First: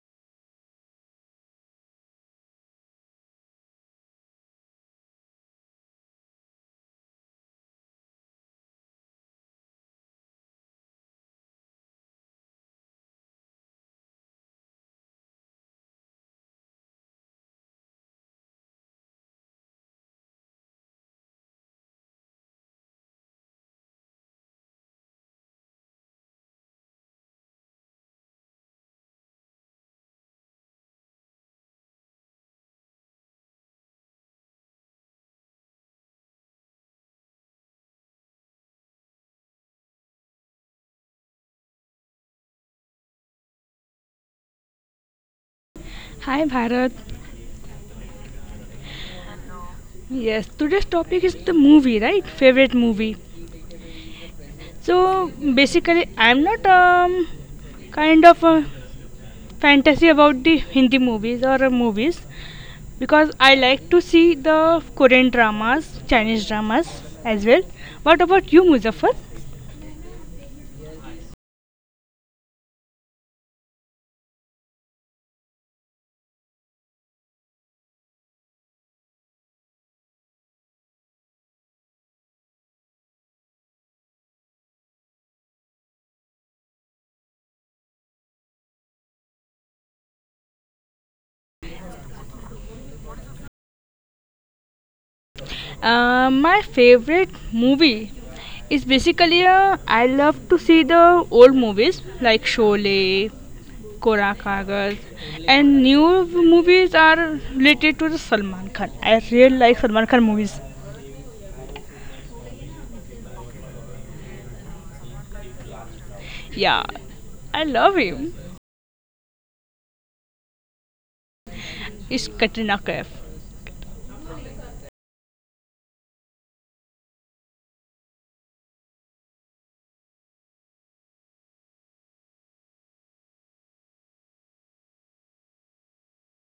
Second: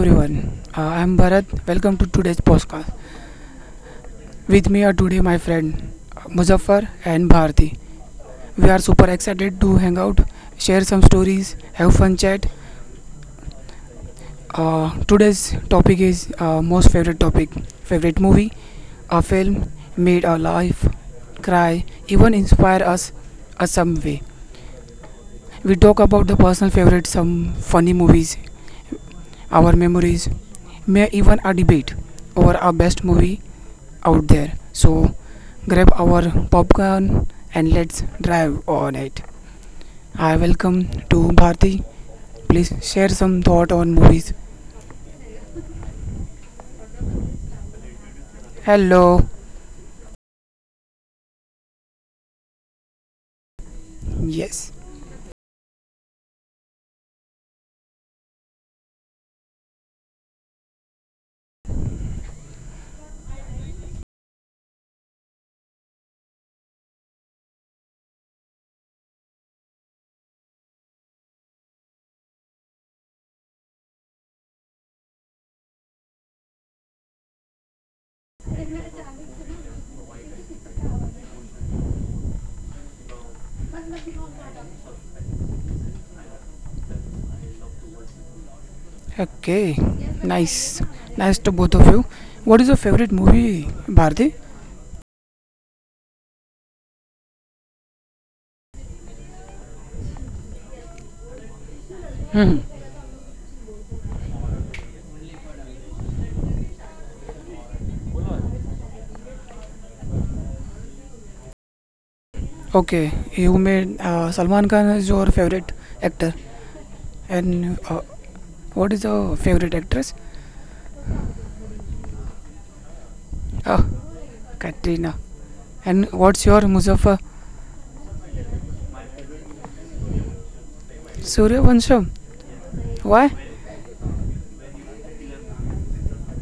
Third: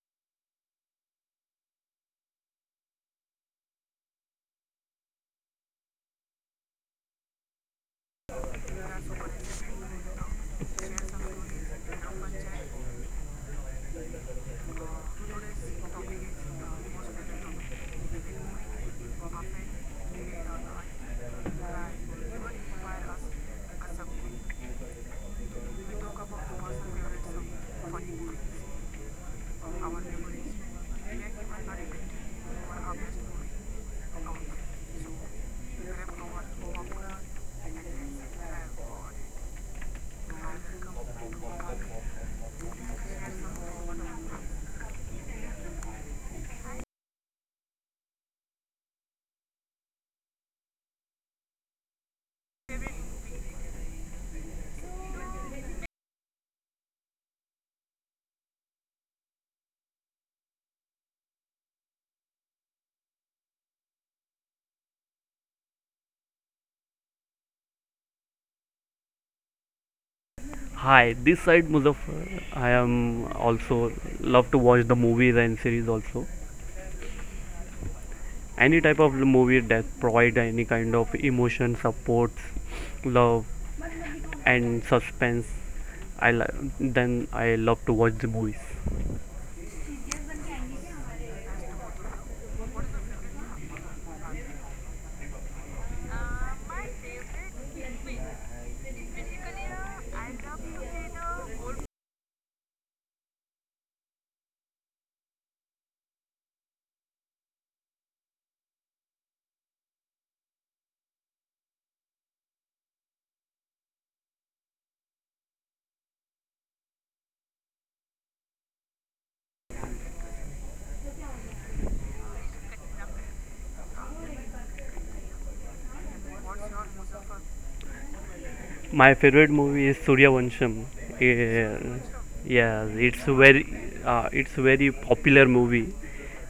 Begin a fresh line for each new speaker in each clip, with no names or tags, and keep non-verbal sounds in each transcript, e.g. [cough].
everyone, I'm Bharat. Welcome to today's podcast. With me are today my friend Muzaffar and Bharti. We are super excited to hang out, share some stories, have fun chat. Today's topic is most favorite topic, favorite movie, a film made our life cry, even inspire us a some way. We talk about the personal favorite, some funny movies, our memories, may even a debate over our best movie out there. So grab our popcorn and let's drive on it. Hi, welcome to Bharti. Please share some thought on movies.
Hi Bharat.
Hello.
Yes, today's topic is the movie, right? Favorite movie.
Yes.
So basically, I'm not kind of a fantasy about the Hindi movies or movies because I like to see the Korean dramas, Chinese dramas as well. What about you, Muzaffar?
Hi, this side Muzaffar. I am also love to watch the movies and series also. Any type of movie that provide any kind of emotion, supports, love and suspense. Then I love to watch the movies.
Okay. Nice. Nice to both of you. What is your favorite movie, Bharti?
My favorite movie is basically I love to see the old movies like
Hmm.
Sholay, Kora Kagaz, and new movies are related to the Salman Khan. I really like Salman Khan movies.
Okay. You made Salman Khan is your favorite actor,
Yeah, I
and
love him.
what is your favorite actress?
It's Katrina Kaif.
Oh, Katrina. And what's your Muzaffar
My favorite movie is Suryavansham. Eh,
Suryavansham?
Yes,
Why?
it's very popular movie,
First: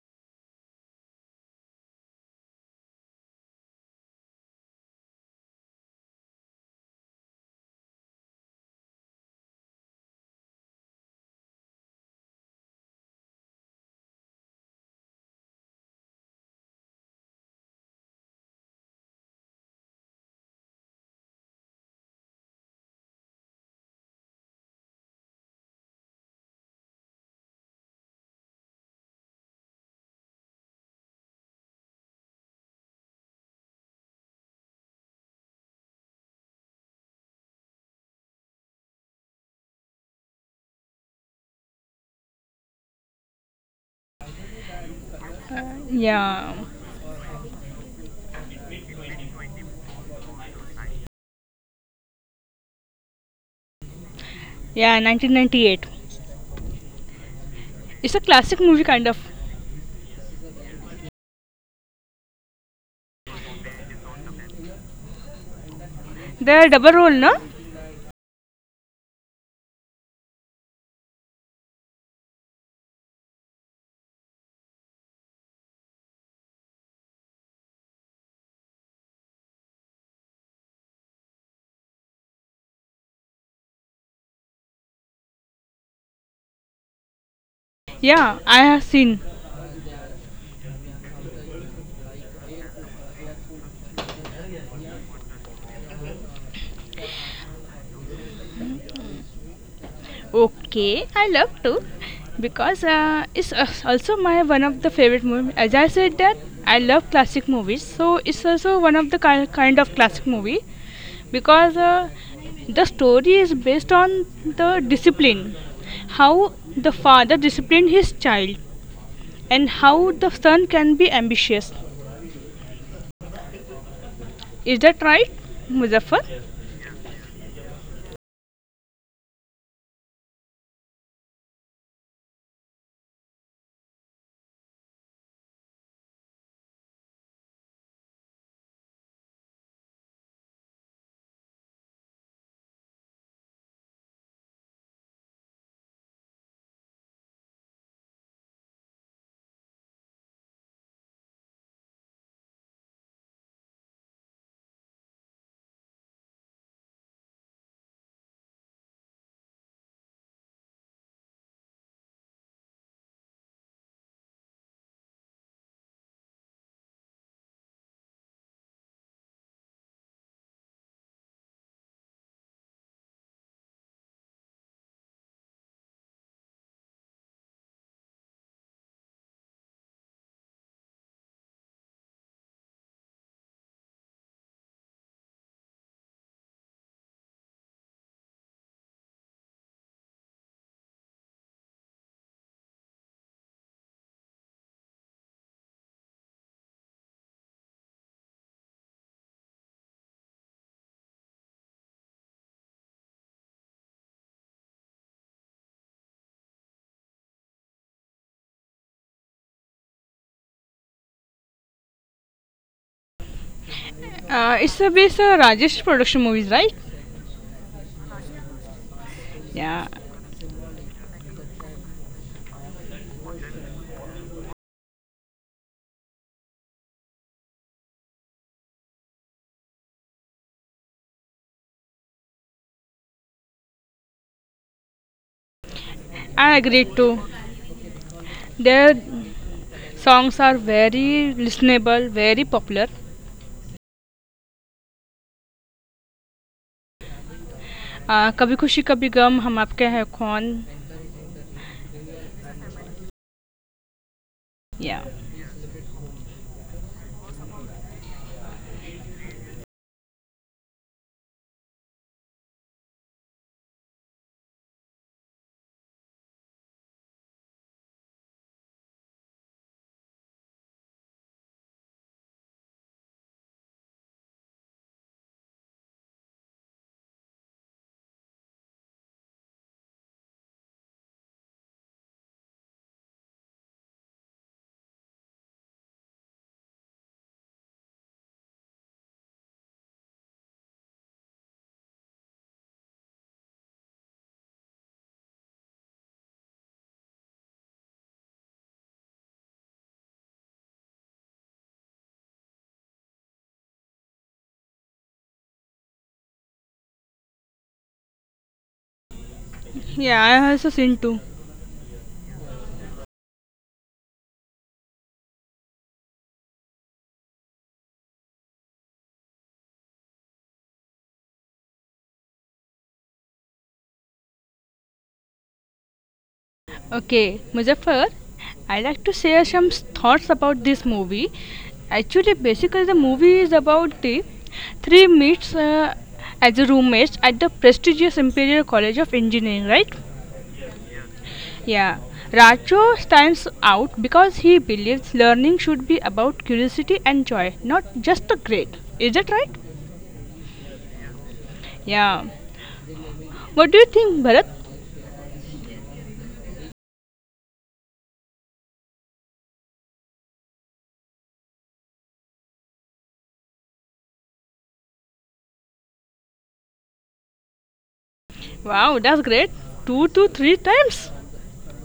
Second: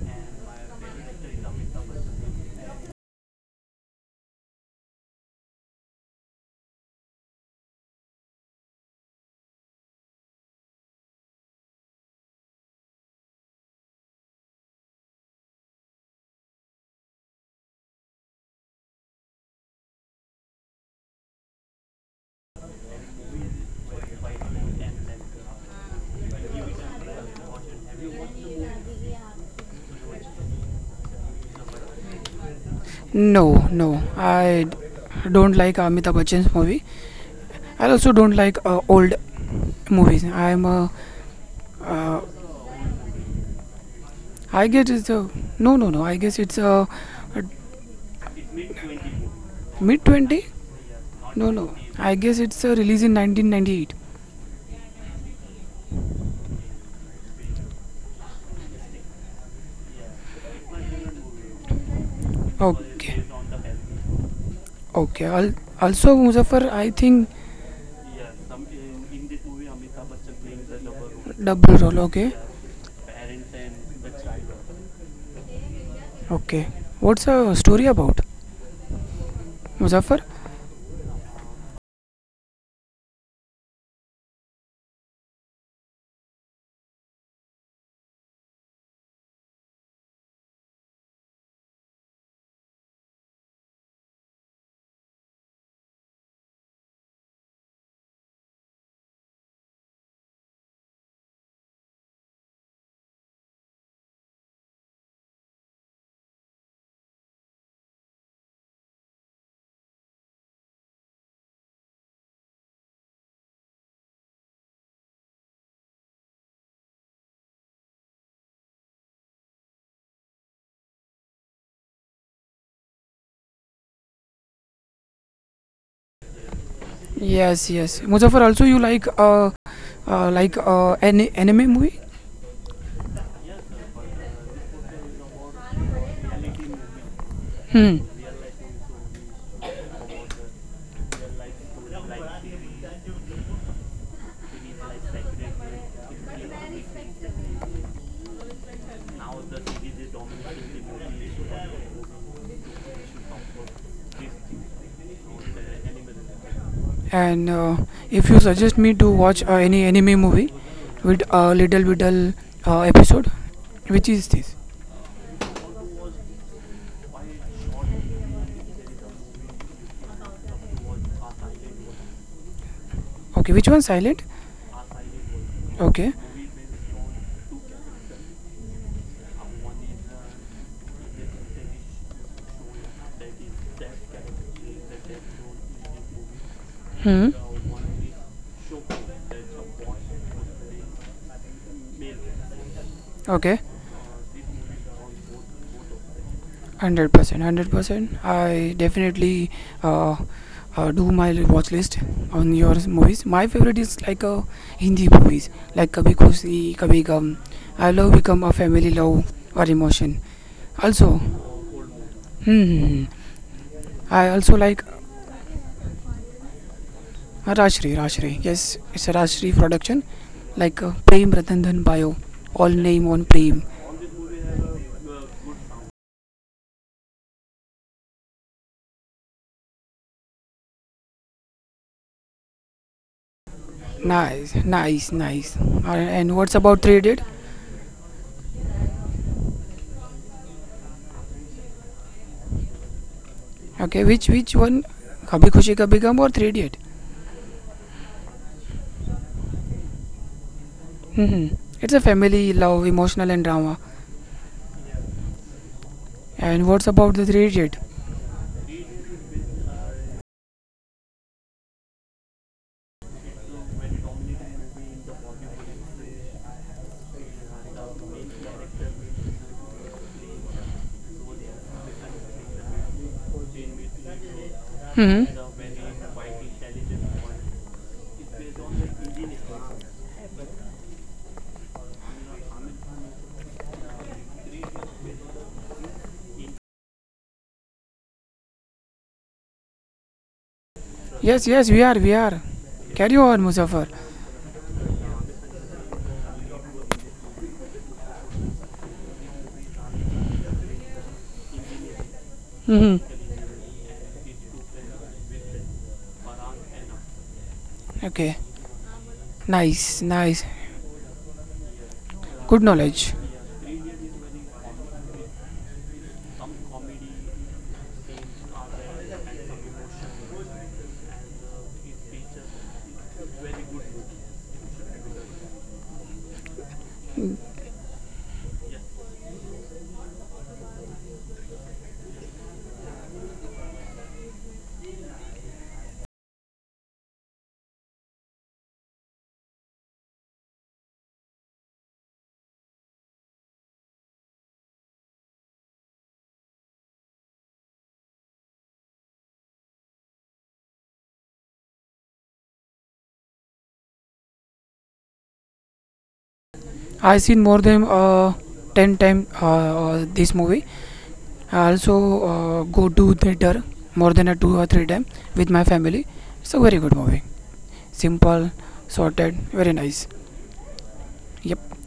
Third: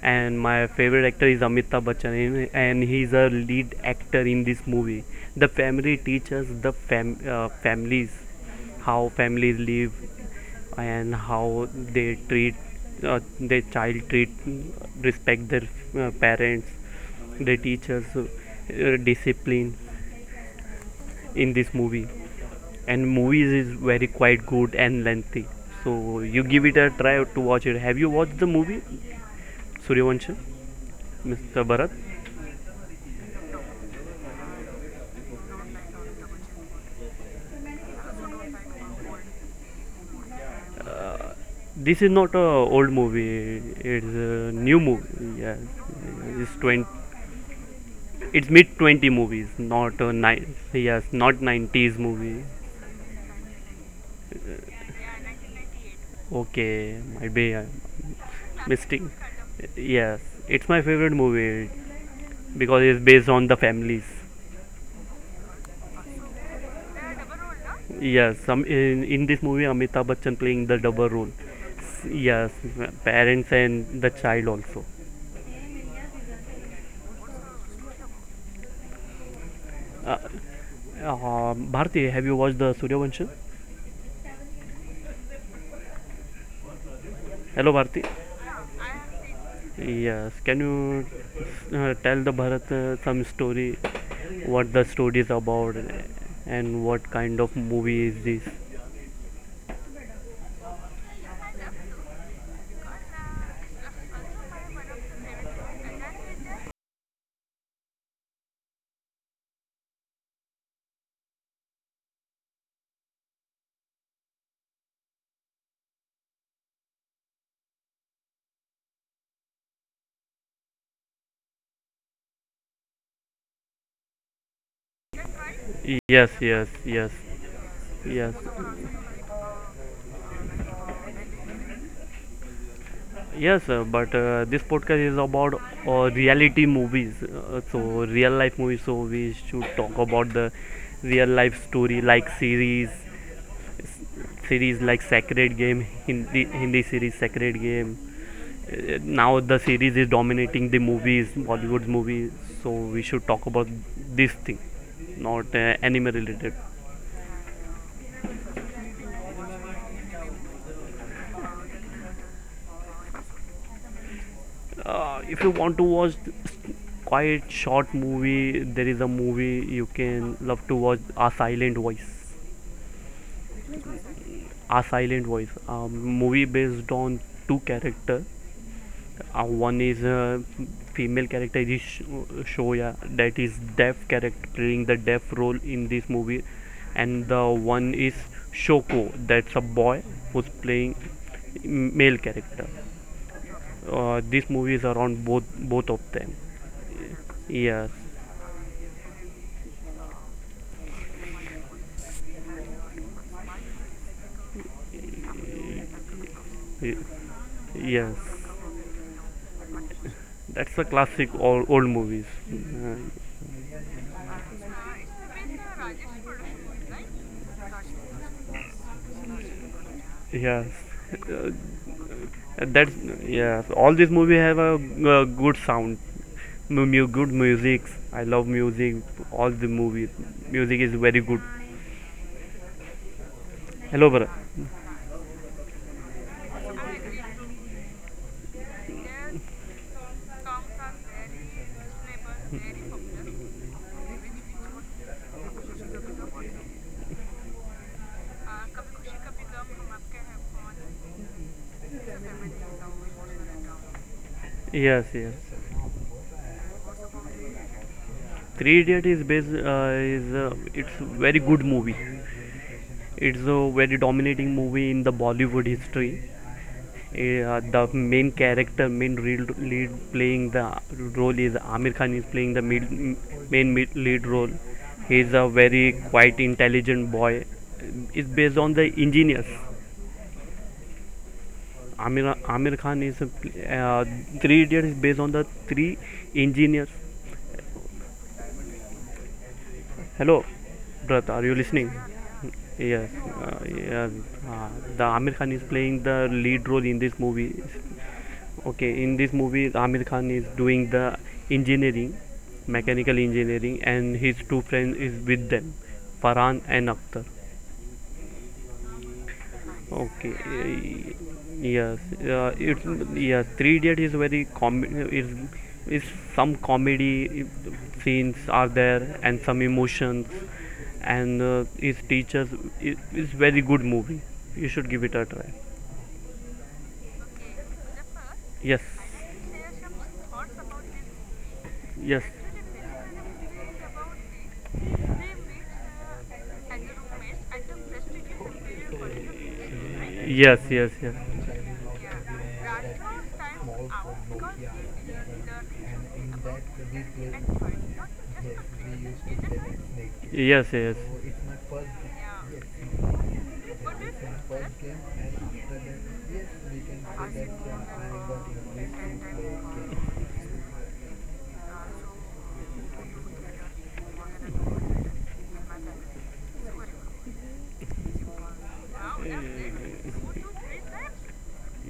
and my favorite actor is Amitabh Bachchan, and he's a lead actor in this movie. The family teaches the families, how families live and how they treat their child treat respect their parents, their teachers, discipline in this movie, and movies is very quite good and lengthy, so you give it a try to watch it. Have you watched the movie Suryavanshi, Mr. Bharat?
No, no, I don't like Amitabh Bachchan's movie. I also don't like old movies.
uh, this is
Uh,
not a old movie, it's a
I
new
guess
movie. Yes,
no, no, no. I guess
it's
it's
Yeah,
20
a
it's mid 20 movies, not
mid
a
twenty.
yes, not
No, no.
90s
I guess
movie.
it's a release in 1998.
yeah, 1998.
Okay, might be a
It's a classic movie
mistake.
kind of.
Yes, it's my favorite movie
Oh,
because it's based on the families.
okay. Al- also, Muzaffar,
The
I
double role,
think
no?
Yes, some in this movie Amitabh Bachchan playing the double role.
double role. Okay,
Yes, parents and the child also.
okay. What's the story about,
Uh,
Muzaffar?
Bharti, have you watched the Suryavansha? Hello, Bharti.
Yeah, I have seen.
Yes, can you tell the Bharat some story, what the story is about, and what kind of movie is this?
Okay, I love to because it's also my one of the favorite movie. As I said that I love classic movies, so it's also one of the kind of classic movie because the story is based on the discipline, how the father disciplined his child, and how the son can be ambitious. Is that right,
Yes,
Muzaffar?
yes, yes,
Yes, yes.
yes.
Muzaffar, also you like any anime movie?
Yes, but this podcast is about reality movies. So
Hmm.
real life movies. So we should talk about the real life story, like series, s- series like Sacred Game, Hindi series Sacred Game. Now the series is dominating the movies, Bollywood movies. So we should talk about this thing, not anime related.
And if you suggest me to watch any anime movie with a little episode, which is this?
If you want to watch quite short movie, there is a movie you can love to watch: A Silent Voice.
Okay, which one? Silent.
A Silent Voice, a
Okay.
movie based on two character. One is a female character, is Shoya, that is deaf character playing the deaf role in this movie, and
Hmm.
the one is Shoko, that's a boy who's playing male character.
Okay.
This movie is around both of them.
100%, one hundred
Yes
percent. I definitely uh, do my watch list on your movies. My favorite is like Hindi movies, like Kabhi Khushi, Kabhi Gum. I love
Yes,
become a family love or emotion.
that's a
Also,
classic old movies.
hmm, I also like
It's a based on Rajesh production movies, right?
Rashri, Rashri. Yes, it's a Rashri
Yeah,
production,
Yes,
like Prem
uh,
Ratan Dhan Payo. All
that's
name on Prem.
yes, all these movies have a, uh, good sound, good music. I love music. All the movies, music is very good. Hello, brother.
Nice, nice, nice. And what's
I
about Three
agree
Idiot?
too. There songs are very listenable, very popular.
Okay, which one? Kabhi Khushi Kabhi Gum or Three Idiot?
Kabhi Khushi Kabhi Gum, Hum Aapke Hai Kaun.
Hmm. It's a family, love, emotional, and drama.
Yes,
Yeah,
yes.
And what's about the three idiot?
Three Idiot is based is it's very good movie. It's a very dominating movie in the Bollywood history. The main character, main real lead playing the role is Amir Khan, is playing the main mid lead role. He is
Hmm.
a very quite intelligent boy. It's based on the engineers. Amir Khan is, uh, three idiots is based on the three engineers. Hello, brother, are
Yes,
you
yes, we
listening?
are, we are.
Yes.
Carry on,
uh,
Muzaffar.
yeah, uh, the Amir Khan is playing the lead role in this movie. Okay, in this movie, Amir Khan is doing the engineering,
Hmm.
mechanical engineering, and his two friends is with them, Farhan and Akhtar.
Okay. Nice,
yeah,
Okay,
nice.
I also seen too.
yes, uh,
Good
it's
knowledge.
yes. Three Idiot is very com is some comedy scenes are there and some emotions, and is teachers it, is very good movie. You should give it a try.
Okay, Muzaffar,
Yes,
I like to share some thoughts about this movie.
yes,
Actually, basically, the movie is about the three meets as a roommates at the prestigious Imperial College of Engineering, right?
yes, yes, yes,
Yeah. Racho stands out because he believes learning should be about curiosity and joy, not just a grade. Is that right?
yes.
Yeah. What do you think, Bharat?
I've seen more than 10 times this movie. I also go to theater more than a two or three times with my family. It's a very good movie. Simple,
Wow, that's
sorted,
great.
very nice.
Two to three times.
Yep.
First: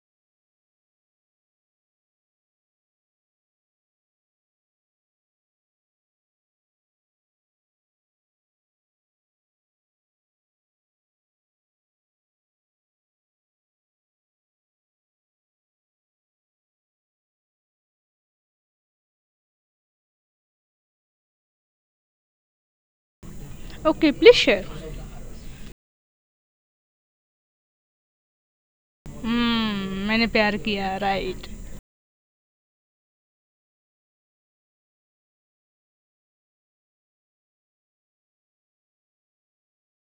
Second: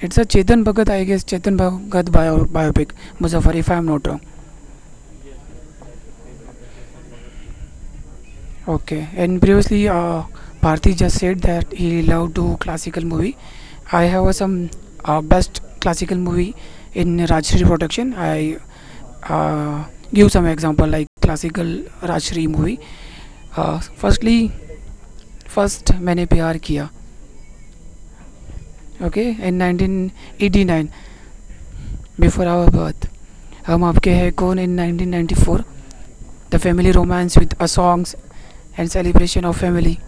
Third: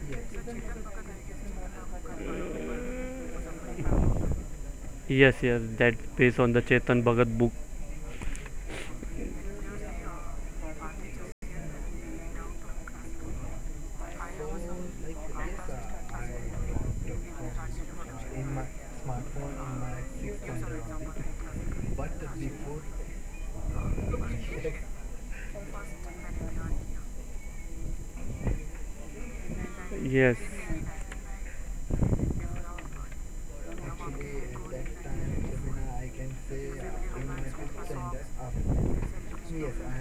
It's a Chetan Bhagat, I guess, Chetan Bhagat biopic, Muzaffar, if I'm not wrong.
Yes, yes, that's based on the Chetan Bhagat book.
Okay, and previously, Bharti just said that he loved to classical movie. I have some best classical movie in Rajshri production. I uh, give some example like classical Rajshri movie. Uh,
Okay,
firstly,
please share.
first मैंने प्यार किया. Okay, in
Hmm, मैंने
Yes.
प्यार
1989,
किया, right?
before our birth. हम आपके हैं कौन in 1994. The family romance with a songs and celebration of family.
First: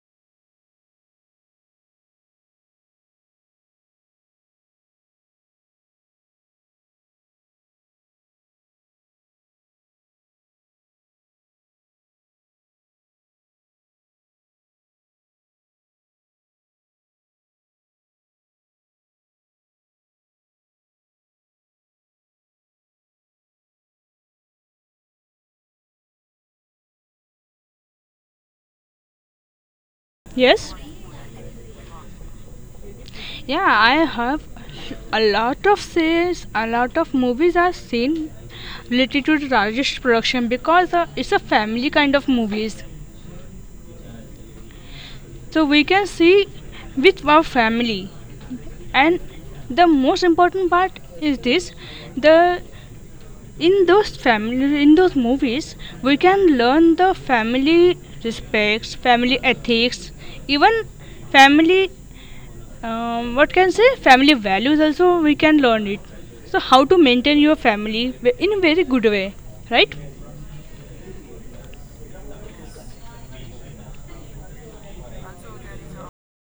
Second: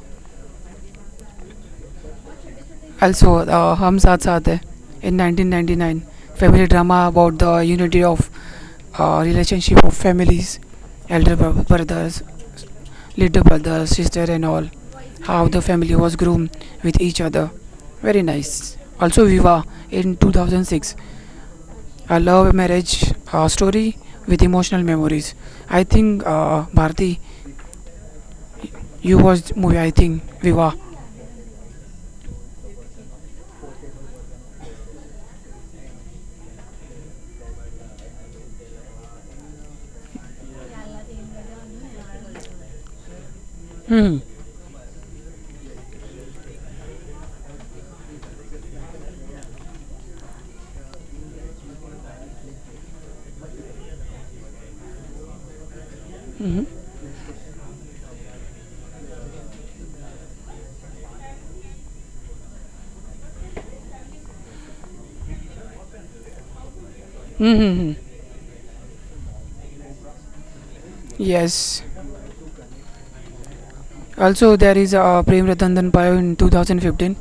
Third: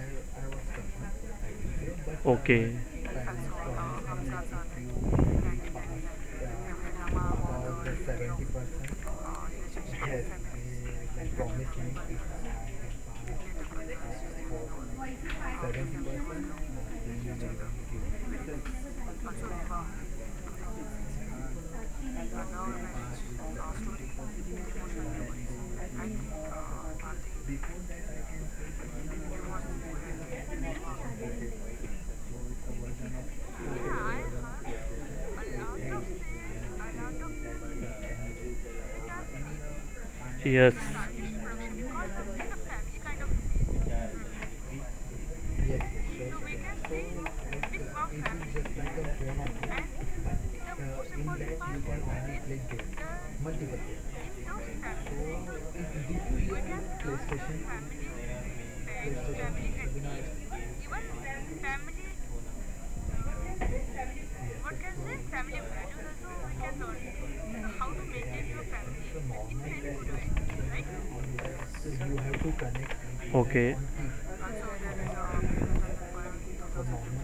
Okay.
Also, Hum Saath Saath Hai in 1999, family drama about the unity of relationship of families, elder brothers, little brother, sister, and all. How the family was groomed with each other. Very nice. Also, Viva in 2006, a love marriage story with emotional memories. I think Bharti, you watched movie. I think
Yes.
Viva.
Yeah, I have a lot of sales, a lot of movies I've seen related to Rajesh production
Yes.
because it's a family kind of movies.
Hmm.
So we can see with our family and the most important part is this the in those family in those movies
Hmm.
we can learn the family respects, family ethics, even family, what can say, family values also we can learn it. So how to
Hmm.
maintain your family in a very good way, right?
Yes.
Okay.
Also, there is Prem Ratan Dhanpayo in 2015.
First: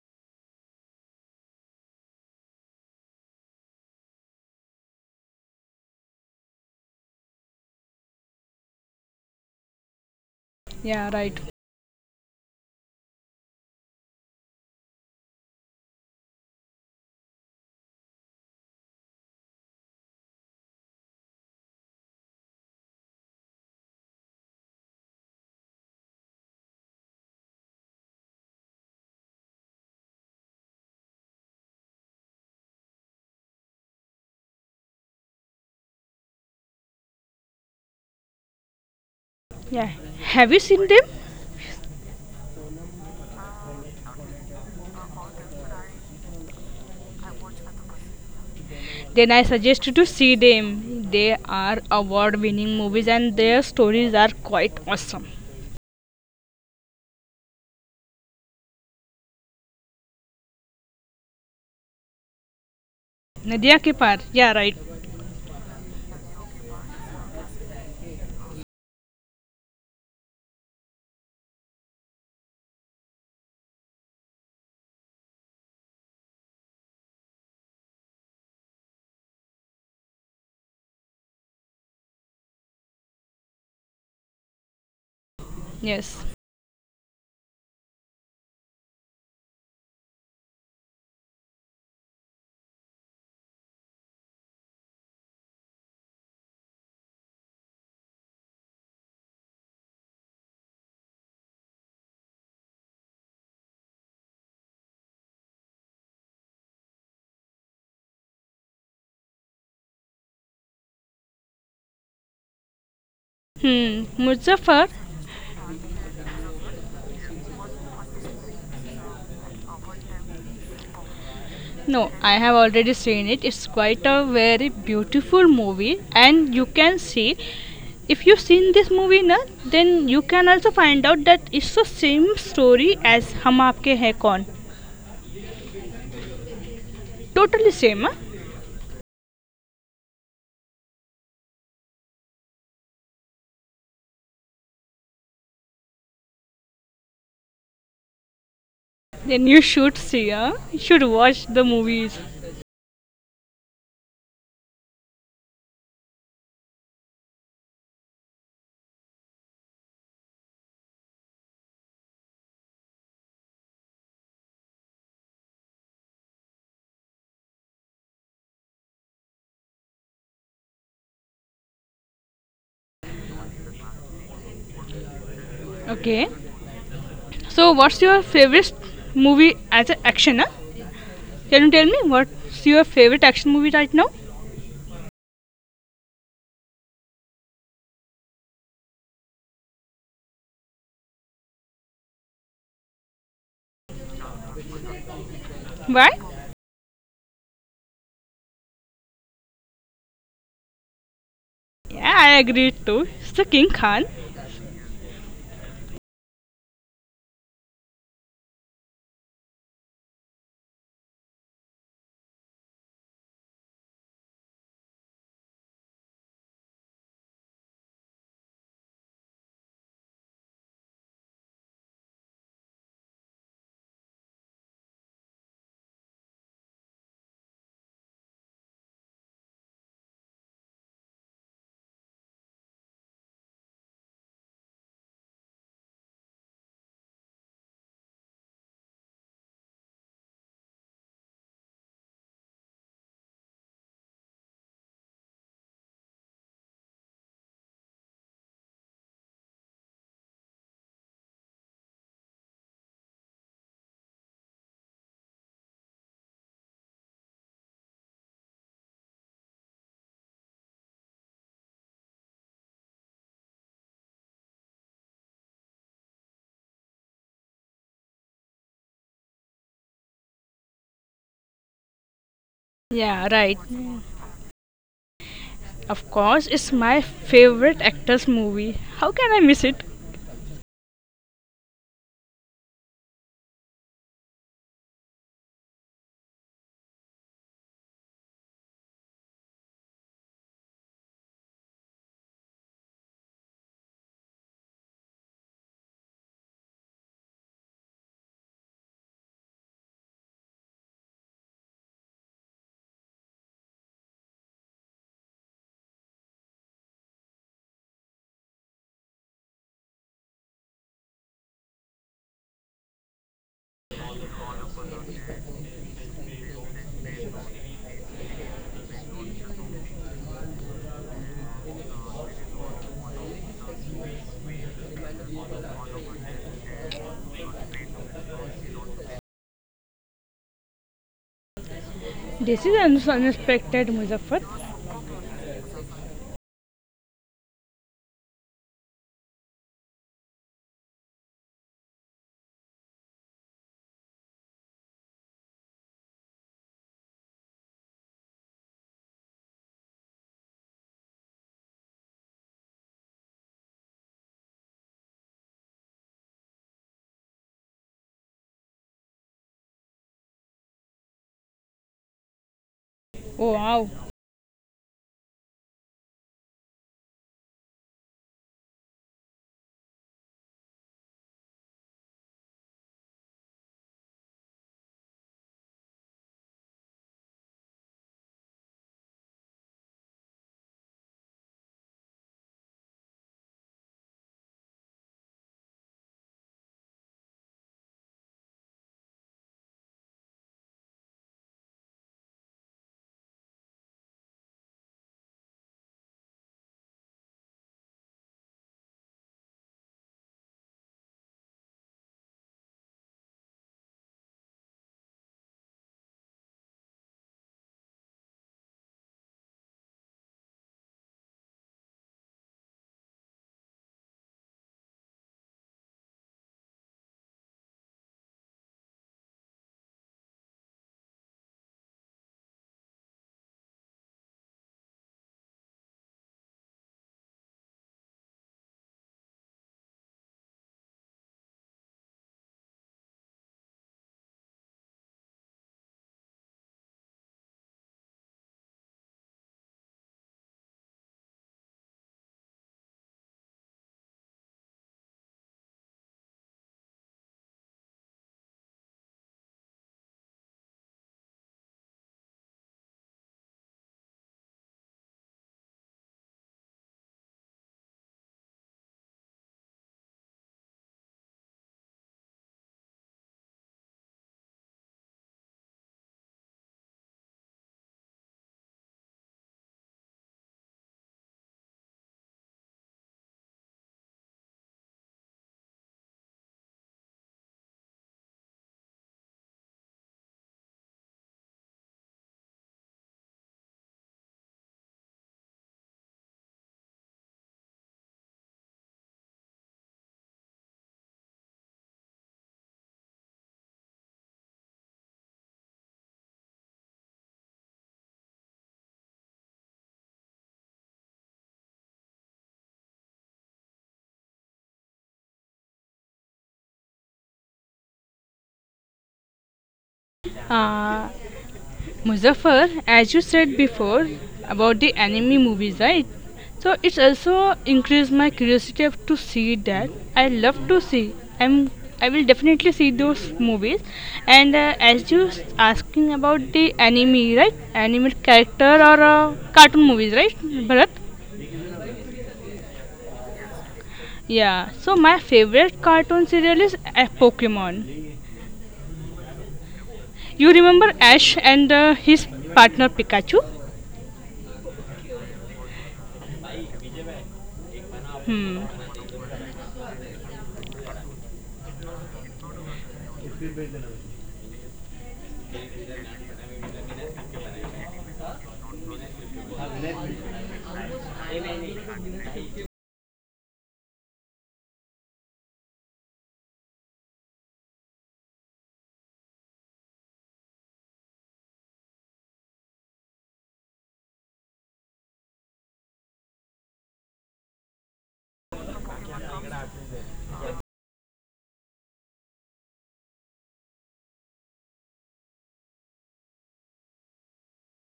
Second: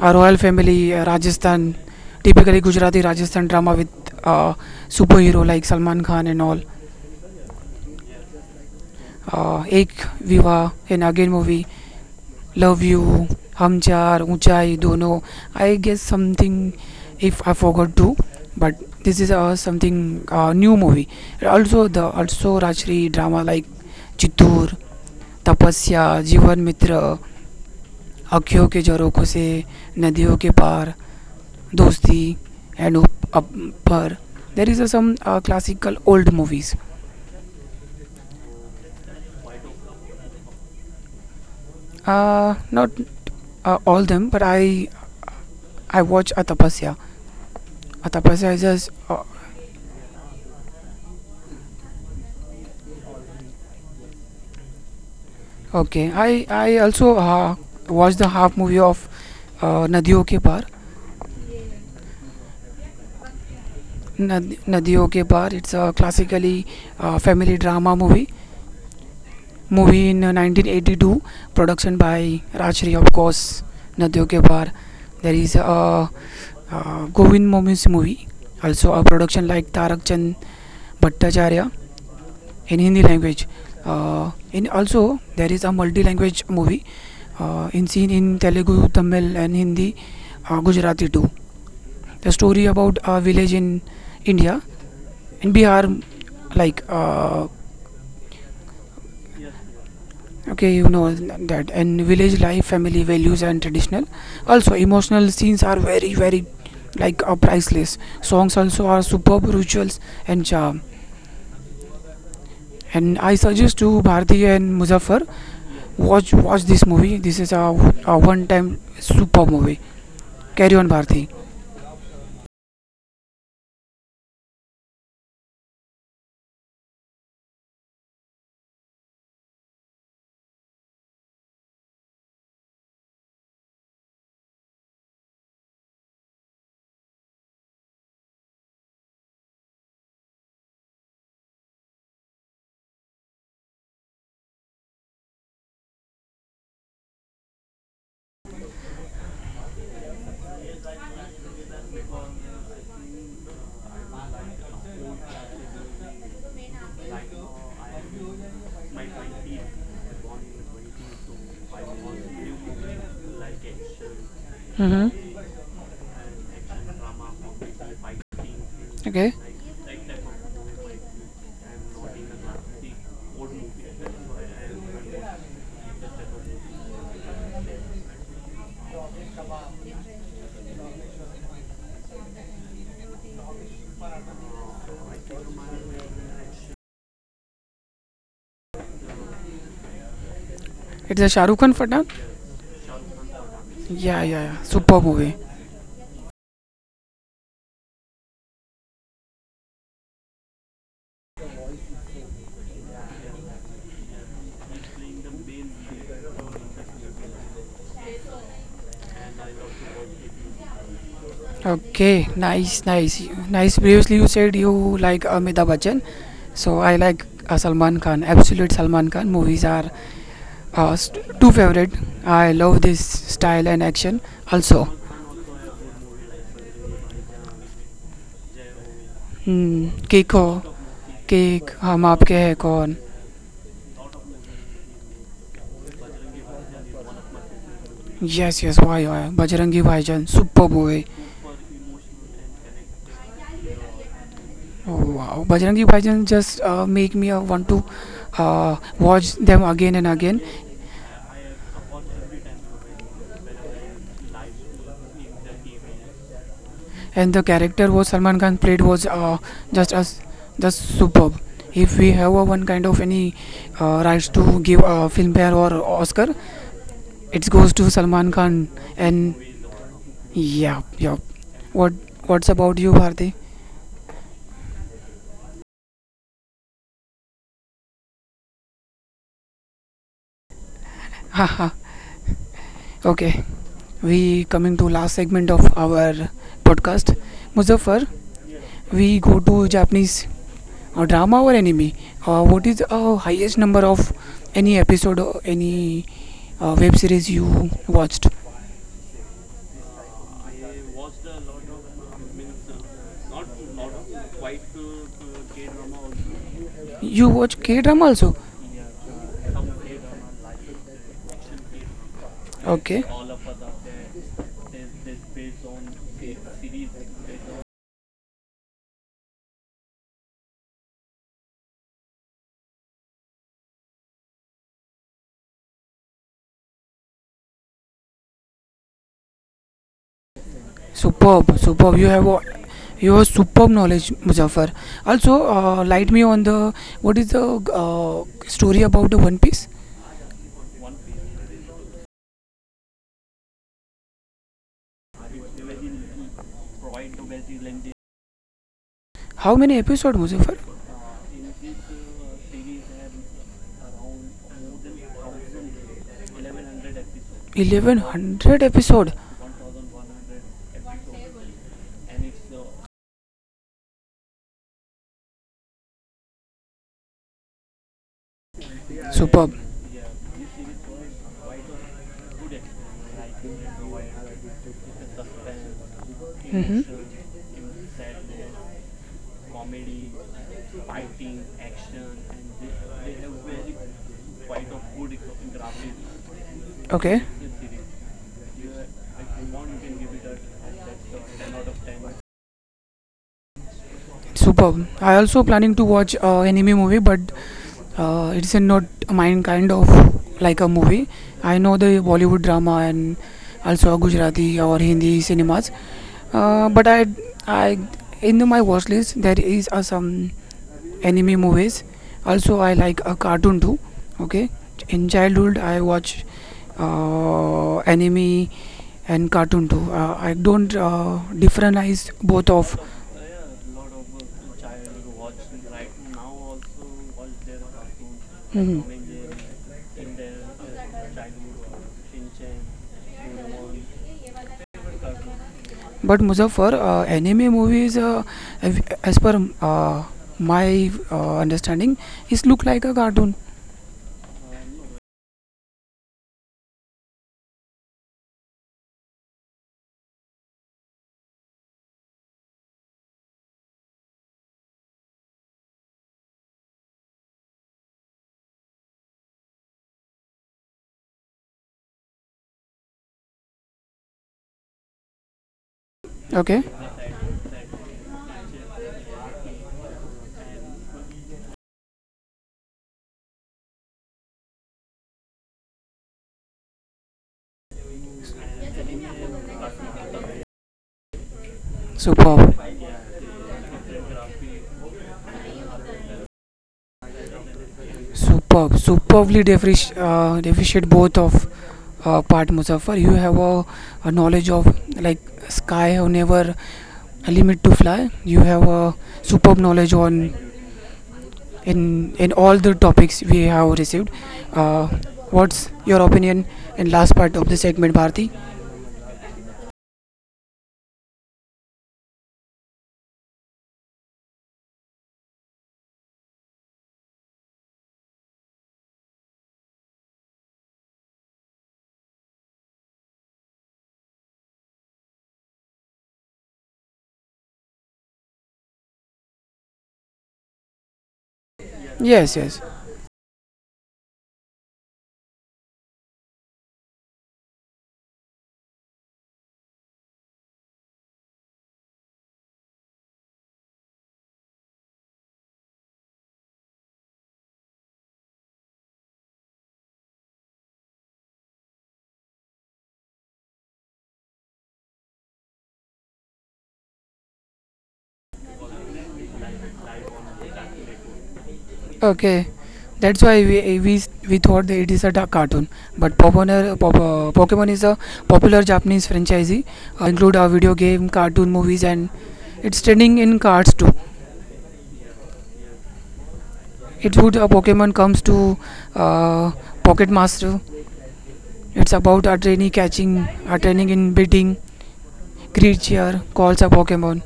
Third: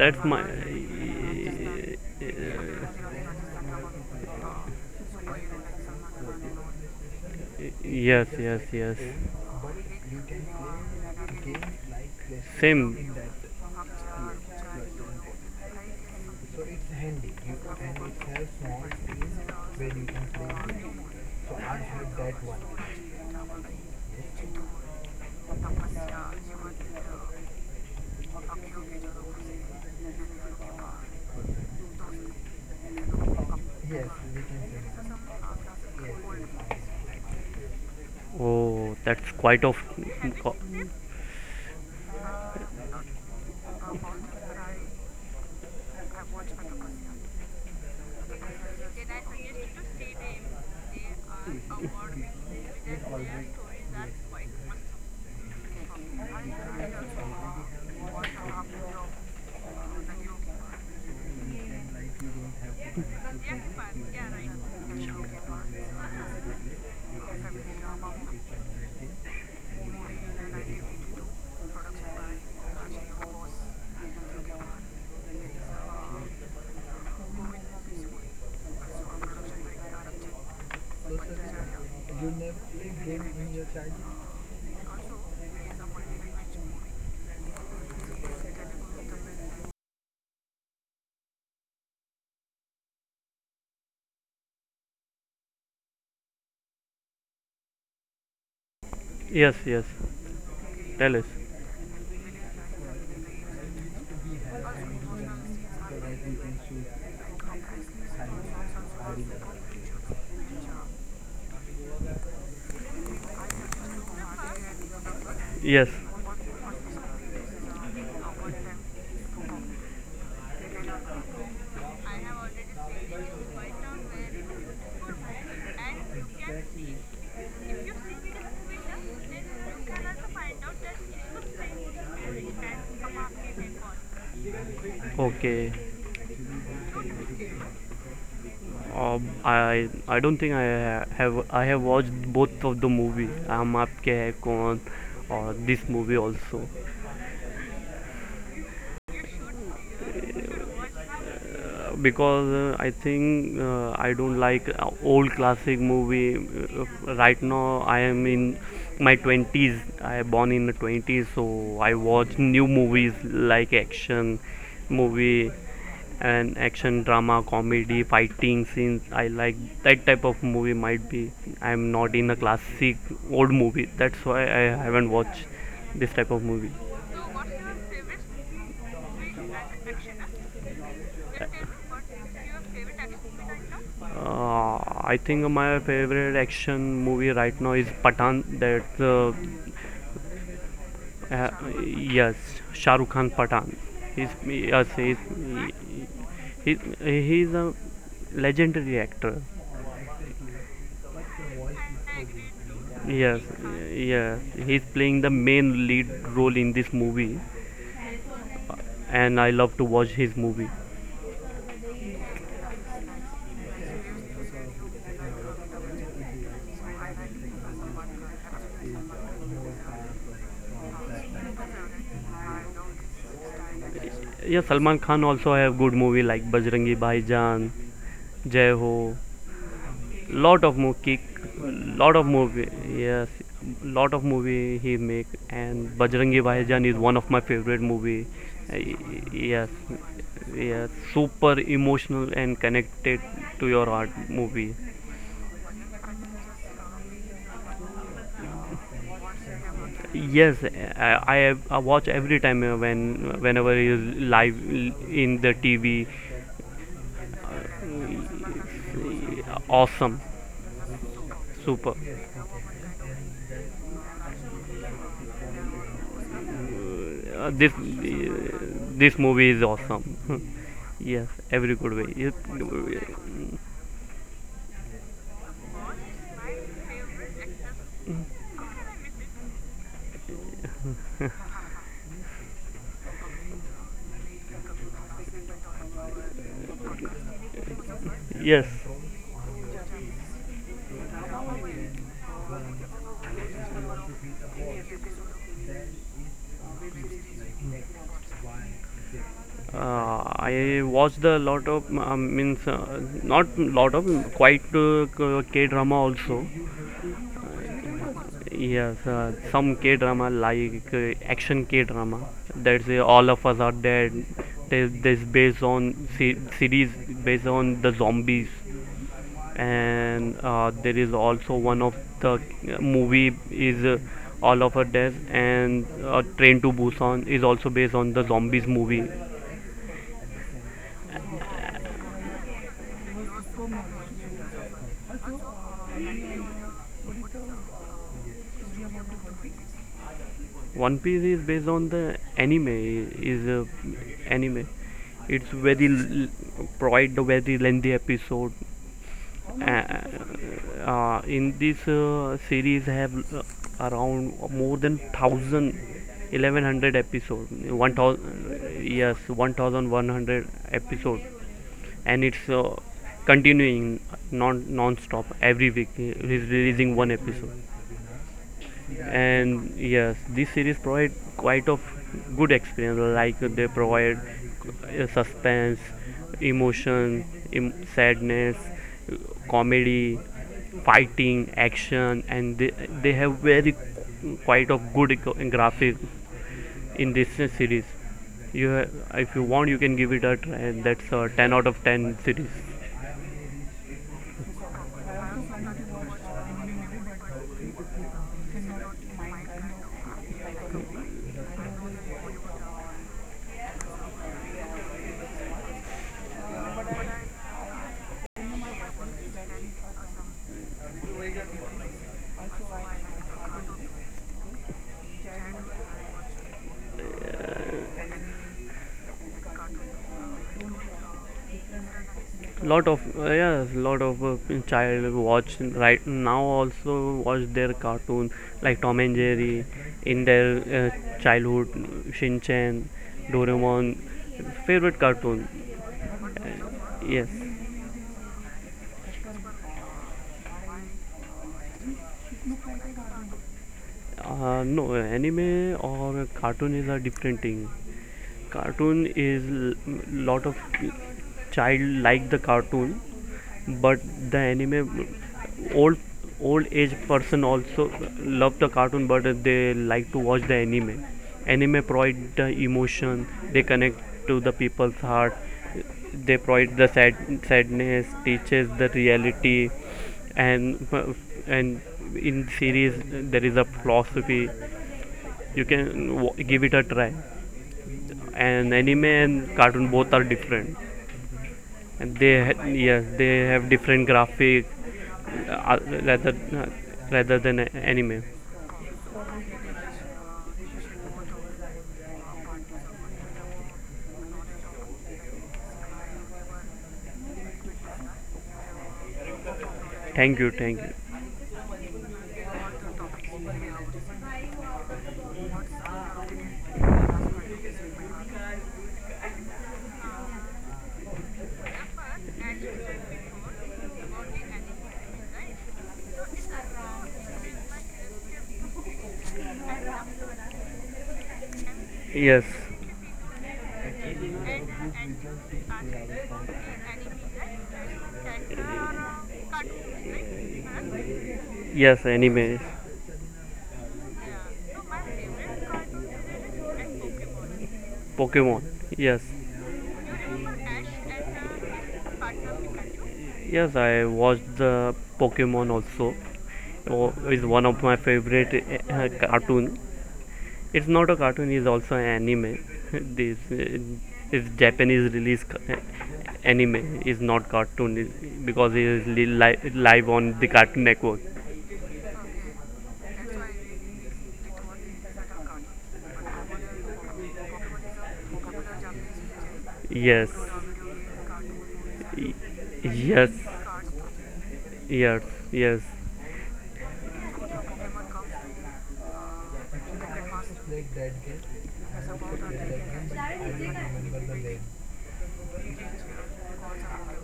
A royal
my.
family, Rajasthan, typically Gujarati Rajasthan drama with uh, superhero like Salman Khan and all.
Yes, yes, yes.
Ek Viva
Yeah,
and
right.
again movie,
Same.
Love You, Hum Char, Unchai, Dono. I guess something if I forgot to, but this is something new movie. Also the also Rajshri drama like Chittur, Tapasya, Jivan Mitra, अखियों के झरोखों से नदियों के पार दोस्ती and up, up par. There is some classical old movies.
Oh, that's
Yeah,
quite of.
have you seen them?
Not all them, but I watch Atapasya. Atapasya is just
Then I suggest you to see them. They are award winning movies and their stories are quite awesome.
okay. I also watched the half movie of Nadiyo Ke Paar.
Nadia ke paar, yeah, right.
Nadiyo Ke Paar. It's a classically family drama movie. Movie in 1982 production by Rajshri of course Nadiyo Ke Baar. There is a, Govind Momi's movie, also a production like Tarak Chand Bhattacharya in Hindi language, in also there is a
Yes.
multi language movie in seen in Telugu Tamil and Hindi, Gujarati too. The story about a village in India in Bihar like
Yes, yes.
okay. You know
Tell us.
that, and village life, family values, and traditional. Also, emotional scenes are very, very like priceless. Songs also are superb rituals and charm. And I
Hmm,
suggest to
Muzaffar.
Bharti and Muzaffar
Yes.
watch this movie. This is a one-time super movie. Carry on, Bharti.
No, I have already seen it. It's quite a very beautiful movie, and you can see if you've seen this movie, na, then you can also find out that it's the same story as Hum Aapke Hai Kaun.
Okay.
Totally same. Huh?
Uh, I don't think I have watched both of the movie. Hum Aapke Hai Kaun or this movie also.
Then you should see. Huh? You should watch the movies.
Because I think I don't like old classic movie. Right now, I am in my 20s. I born in the 20s, so I watch new movies like action
Mm-hmm.
movie and action drama, comedy, fighting scenes. I
Okay,
like that type of movie. Might be I'm not in a classic old movie. That's why I haven't watched
Okay.
this type of movie.
So, what's your favorite movie as an action? Huh? Can you tell me what's your favorite action movie right now?
Uh, I think my favorite action movie right now is Patan. That's
it's a
uh,
Shahrukh Khan film.
yes, Shah Rukh Khan Patan.
Yeah,
He's
yeah, yeah.
yes,
Super
he's
movie.
Why?
he, he's a legendary actor.
Yeah, I agree too. It's the King
Yes,
Khan.
yes, he's playing the main lead role in this movie, and I love to watch his movie.
Okay, nice, nice, nice. Previously, you said you like Amitabh Bachchan, so I like Salman Khan. Absolute Salman Khan movies are two favorite. I love this style and action.
Yeah,
Also,
Salman Khan also have good movie like Bajrangi Bhaijaan, Jai Ho.
hmm, Kick ho,
Lot of more kick,
Kick, हम
lot of
आपके हैं
movie.
कौन?
Yes, lot of movie he make, and Bajrangi Bhaijaan is one of my favorite movie.
Yes,
Uh,
yes, why, why?
yes,
Bajrangi Bhaijaan, superb
yes,
movie.
super emotional and connected to your heart movie.
Oh, wow, Bajrangi Bhaijaan just make me want to watch them again and again.
Yes, I watch every time when whenever he is live in the TV.
And the character was Salman Khan played was just as
Awesome.
just superb.
Super.
If we have one kind of any rights to give a filmfare or Oscar, it
Uh,
goes
this
to
uh,
Salman Khan.
this
And
movie is awesome.
yeah,
[laughs]
yeah.
Yes, every
What
good way.
what's
Yeah,
about
right.
you, Bharti?
Of course, it's my favorite actor's movie. How can I miss it?
Haha. [laughs] Okay, we coming to last segment of our podcast. Muzaffar,
Yes,
we go to Japanese drama or anime. What is the highest number of any episode or any web series you watched?
I watched a lot of quite K drama also.
You watch K drama also?
Yes, some K drama like action K drama. That's
Okay,
All of Us Are Dead. This based on series based on the zombies. And there is also one of the movie is, All of Her Death, and Train to Busan is also based on the zombies movie.
superb,
This
superb.
is unexpected,
You have
Muzaffar.
superb knowledge, Muzaffar. Also, light me on the what is the story about the One Piece?
One Piece is based on the anime. Is anime. It's very quite the very lengthy episode.
How many episode, Muzaffar?
In this series have, around more than thousand eleven hundred episode.
Eleven
1000,
hundred episode.
yes, 1100 episode. And it's
Oh, wow.
continuing non-stop. Every week he's releasing one episode.
Superb.
And yes, this series provide quite of good experience. Like they provide suspense,
Mm-hmm.
emotion, sadness, uh, comedy, fighting, action, and they have very quite of good graphic in
Okay,
this series. you ha- if you want, you can give it a try. That's a 10 out of 10 series.
superb. I also planning to watch anime movie, but it's not mine kind of like a movie. I know the Bollywood drama and also Gujarati or Hindi cinemas, but I in my watch list there is some anime movies. Also, I like a cartoon too. Okay, in childhood I watch anime and cartoon too. I don't differentize both of
Lot of child watch right now also watch their cartoon, like
hmm.
Tom and Jerry, in their childhood. Shin Chan, Doraemon favorite cartoon.
But Muzaffar,
Yes,
anime movies, as per uh, my understanding, is look like a cartoon.
no, anime or cartoon is a different thing. Cartoon is, l- lot of child like the cartoon, but the anime, old old age person also love the cartoon, but they like to watch the anime. Anime provide the emotion, they connect to the people's heart. They
Okay,
provide the sadness, teaches the reality. and and in series, there is a philosophy. You can give it a try. And anime and cartoon both are different, and
superb,
yes, they have different graphic, uh, rather uh, rather than anime.
superb, deficient both of part Muzaffar. You have a knowledge of like sky have never a limit to fly. You have a superb knowledge on
Thank you, thank you.
in all the topics we have received uh, what's your opinion in last part of the segment Bharti.
Uh, Muzaffar, as you said before about the anime movies, right? So it's also increased my curiosity to see that. I love to see. I'm I will definitely see
Yes,
those movies. And as you asking about the anime, right? Anime character or cartoon movies, right, Bharat?
yes,
Yes, yes.
anime,
Yeah, so my favorite cartoon serial is Pokemon.
Pokemon. Yes,
You remember Ash and his partner Pikachu?
yes, I watched the Pokemon also. Oh, is one of my
Hmm,
favorite cartoon. It's not a cartoon; it's also an anime. [laughs] this Is Japanese release anime, is not cartoon, because it is live on the Cartoon Network.
Okay, that's why we thought that it is a cartoon, but Pokemon is a popular Japanese franchise,
Yes,
include a video game cartoon movies, and
Y-
it's trending
yes.
in cards too.
Yes, yes,
It would a Pokemon comes to uh, pocket master. It's about a trainee catching a training in beating creature calls a Pokemon.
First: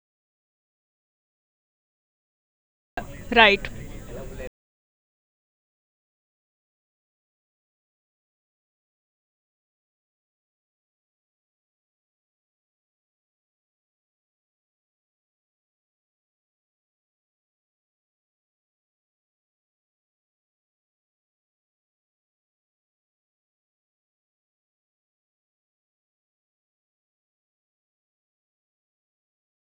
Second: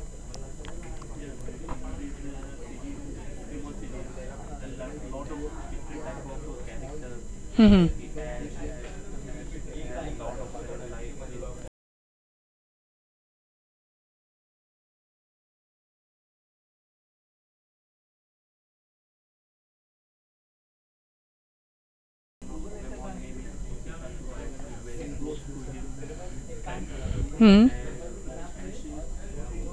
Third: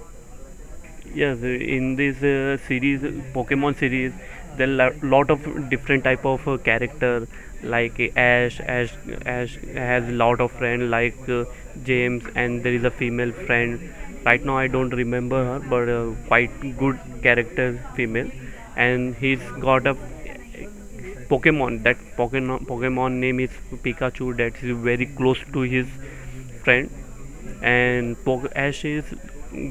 yes. In this series,
right.
Pokemon series, there are lot of different type of character.
Hmm.
Like Ash has lot of friend like James, and there is a female friend. Right now, I don't remember her, but quite good character female, and he's got a Pokemon. That Pokemon name is Pikachu, that's very close to his friend.
Hmm.
And Ash is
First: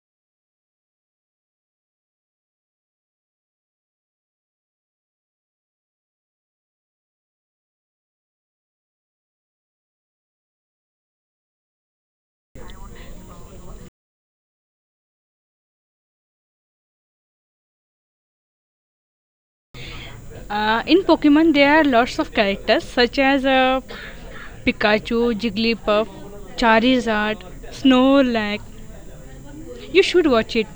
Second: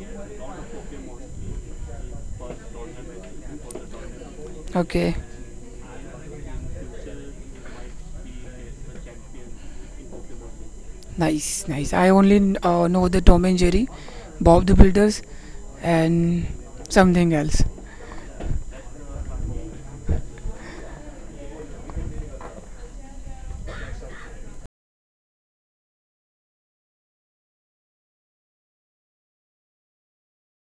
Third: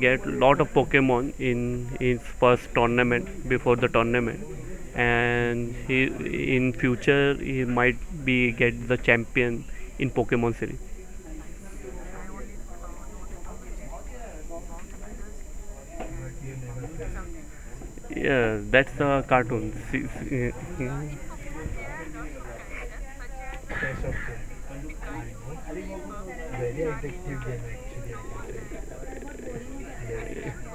get lot of Pokemon in his first tournament, before the tournament,
Okay.
and he in future he might be get the champion in Pokemon series.
Nice, nice. I only know the Tom and Jerry, Bob the Builders, and something else.
Yeah, that's the cartoon.
In Pokemon, there are lots of characters such as Pikachu, Jigglypuff, Charizard, Snorlax. You should watch it.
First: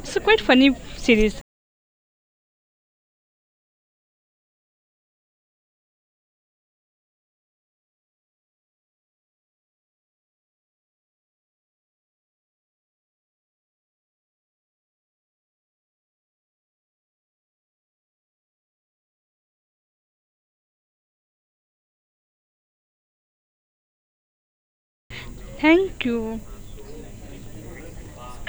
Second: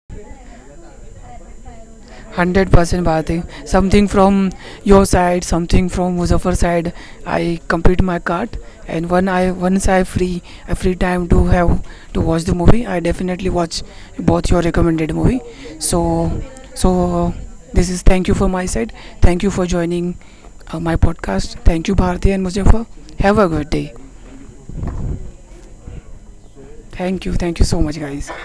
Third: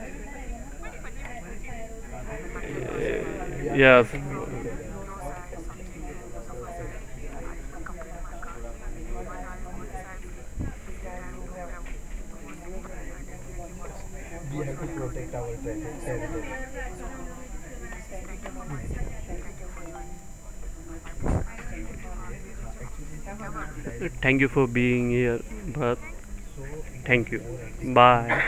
It's a quite funny series.
100% Bharati.
Yes,
Something from your side, something from Muzaffar side. I complete my cart, and when I once I free a free time to have to watch the movie, I definitely watch both your recommended movie. So, so this is thank you for my side. Thank you for joining my podcast. Thank you Bharati and Muzaffar. Have a good day.
thank you for being here, but
Thank you.
Thank
thank
you.
you.
Thank you so much, guys.
Bye.